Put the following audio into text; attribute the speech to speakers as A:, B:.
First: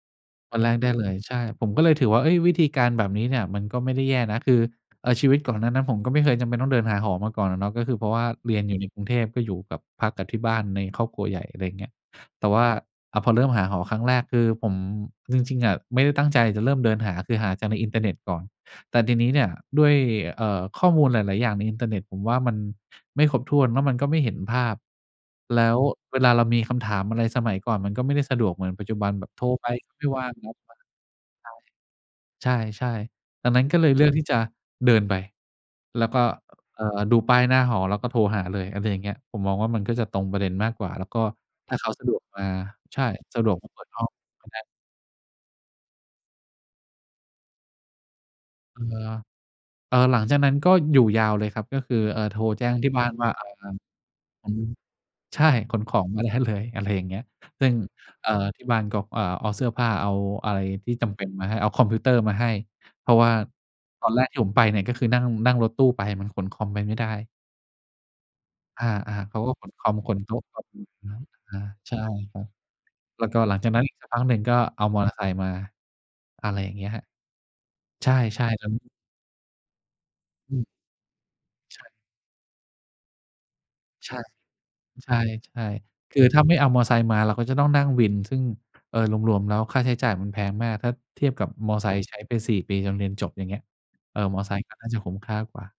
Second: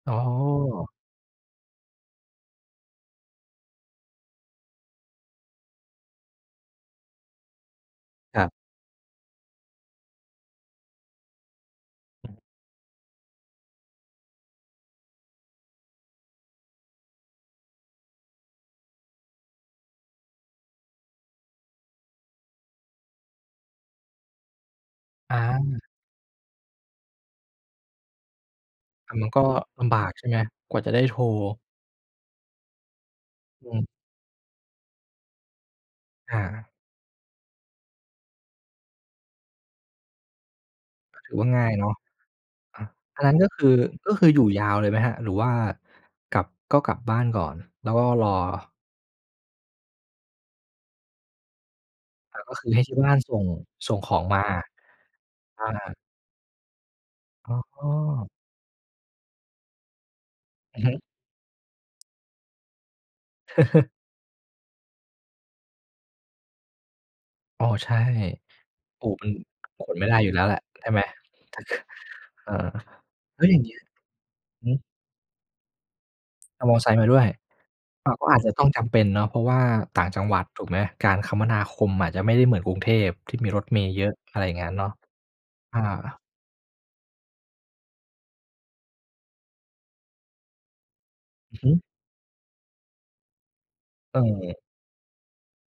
A: อ๋
B: วันแรกได้
A: อ
B: เลย ใช่ ผมก็เลยถือว่า เฮ้ย วิธีการแบบนี้เนี่ยมันก็ไม่ได้แย่นะ คือ เอ่อ ชีวิตก่อนหน้านั้น ผมก็ไม่เคยจำเป็นต้องเดินหาหอมาก่อนน่ะเนาะ ก็คือเพราะว่า
A: ครั
B: เ
A: บ
B: รียนอยู่ในกรุงเทพก็อยู่กับพักกับที่บ้านในครอบครัวใหญ่ อะไรอย่างเงี้ย
A: อือ
B: แต่ว่า อะ พอเริ่มหาหอครั้งแรก คือผมจริง ๆ อะไม่ได้ตั้งใจจะเริ่มเดินหา คือหาจากในอินเทอร์เน็ตก่อน แต่ทีนี้เนี่ยด้วย เอ่อ ข้อมูลหลาย ๆ อย่างในอินเทอร์เน็ตผมว่ามันไม่ครบถ้วน แล้วมันก็ไม่เห็นภาพ
A: อ
B: แล้ว
A: า
B: เวลาเรามีคำถามอะไร สมัยก่อนมันก็ไม่ได้สะดวกเหมือนปัจจุบั
A: ม
B: น
A: ัน
B: แ
A: ม
B: บ
A: ัน
B: บ
A: ก
B: โ
A: ็
B: ทรไป
A: ล
B: ก็
A: ำบ
B: ไม
A: า
B: ่
A: ก
B: ว
A: ใช
B: ่
A: ่
B: า
A: ไ
B: ง
A: หม
B: รับบ
A: ก
B: ้
A: ว
B: า
A: ่า
B: ง
A: จะได้โทร
B: ใช่ ใช่ ๆ ตอนนั้
A: อ
B: น
A: ื
B: ก็เ
A: ม
B: ลยเลือกที่จะเดินไป แล้วก็
A: อา
B: เอ่อ ดูป้ายหน้าหอแล้วก็โทรหาเลย อะไรอย่างเงี้ย ผมมองว่ามันก็จะตรงประเด็นมากกว่า แล้วก็
A: ถือว่าง่า
B: ถ
A: ย
B: ้าเ
A: เ
B: ข
A: น
B: า
A: าะ
B: สะดวกมา
A: อะ
B: ใช่
A: อันนั้
B: ส
A: น
B: ะ
A: ก็
B: ดวก
A: ค
B: ม
A: ื
B: า
A: อ
B: เปิดห้อ
A: ก
B: ง
A: ็คืออยู่ยาวเลยไหมครับ หรือว่ากลับ ก็กลับบ้านก่อน แล้วก็รอ?
B: เออ เออ หลังจากนั้นก็อยู่ยาวเลยครับ ก็คือ เอ่อ โท
A: แล้
B: ร
A: วก็
B: แ
A: ค
B: จ
A: ื
B: ้
A: อใ
B: ง
A: ห้
B: ที
A: ท
B: ่
A: ี่
B: บ้
A: บ
B: า
A: ้
B: น
A: าน
B: ว่า
A: ส่
B: อ่
A: ง
B: า
A: ส่งของมา
B: ใช่
A: อ
B: ขนข
A: า
B: องมาได้เลย อะไรอย่างเงี้ย
A: อ
B: ซึ่ง
A: ๋
B: เอ
A: อ
B: ่อ ที่บ้านก็ เอ่อ เอาเสื้อผ้าเอาอะไร
A: อือฮ
B: ที่
A: ึ
B: จำเป็นมาให้ เอาคอมพิวเตอร์มาให้ เพราะว่าตอนแรกที่ผมไปเนี่ย ก็คือนั่ง นั่งรถตู้ไป มันขนคอมไปไม่ได้
A: อ๋อ ใช่
B: อา
A: ปลูกมั
B: ๆ
A: น
B: เขาก็ขน
A: ข
B: คอม
A: นไม่
B: ข
A: ได้
B: น
A: อย
B: โ
A: ู
B: ต
A: ่
B: ๊
A: แล้
B: ะ
A: วแหล
B: ค
A: ะ
B: อม อ
A: ใช่ไหม
B: ือฮึ อา ใช่ครับ
A: เออ
B: แล้วก
A: แ
B: ็
A: ล้ว
B: หล
A: อ
B: ั
A: ย่
B: ง
A: าง
B: จ
A: เ
B: า
A: ง
B: ก
A: ี้
B: นั
A: ย
B: ้นอีกสักพักหนึ่งก็
A: อือ
B: เ
A: ฮ
B: อ
A: ึ
B: ามอเตอร์ไซค์มา อะไร
A: เอ
B: อ
A: า
B: ย่า
A: ม
B: ง
A: อ
B: เงี
A: ไ
B: ้
A: ซ
B: ย
A: ค
B: คร
A: ์
B: ั
A: ม
B: บ
A: าด้วย
B: ใ
A: อ
B: ช
A: า ก็อาจ
B: ่
A: จะต
B: ๆ ต
A: ้อ
B: อ
A: ง
B: น
A: จ
B: นั้น
A: ำเป็นเนาะ เพราะว่าต่างจังหวัด
B: อ
A: ถ
B: ื
A: ู
B: ม
A: กไหม การคมนาค
B: ใช่
A: มอาจจะไม่ได้เหมือนกรุงเทพที่มีรถเมล์เยอ
B: ใช
A: ะ
B: ่
A: อะไรอย่างงั้นเนาะ
B: ใช่
A: อ
B: ๆ ค
A: า
B: ือถ้าไม่เอามอไซค์มาเราก็จะต้องนั่งวิน ซึ่ง เออ รวม ๆ แล้วค่าใช้จ่ายมันแพงมาก ถ้าเทียบกับ
A: อือฮ
B: ม
A: ึ
B: อเตอร์ไซค์ใช้ไป 4 ปี จนเรียนจบ อย่างเงี้ย เอ่อ มอไซค
A: เออ
B: ์ก็น่าจะคุ้มค่ากว่า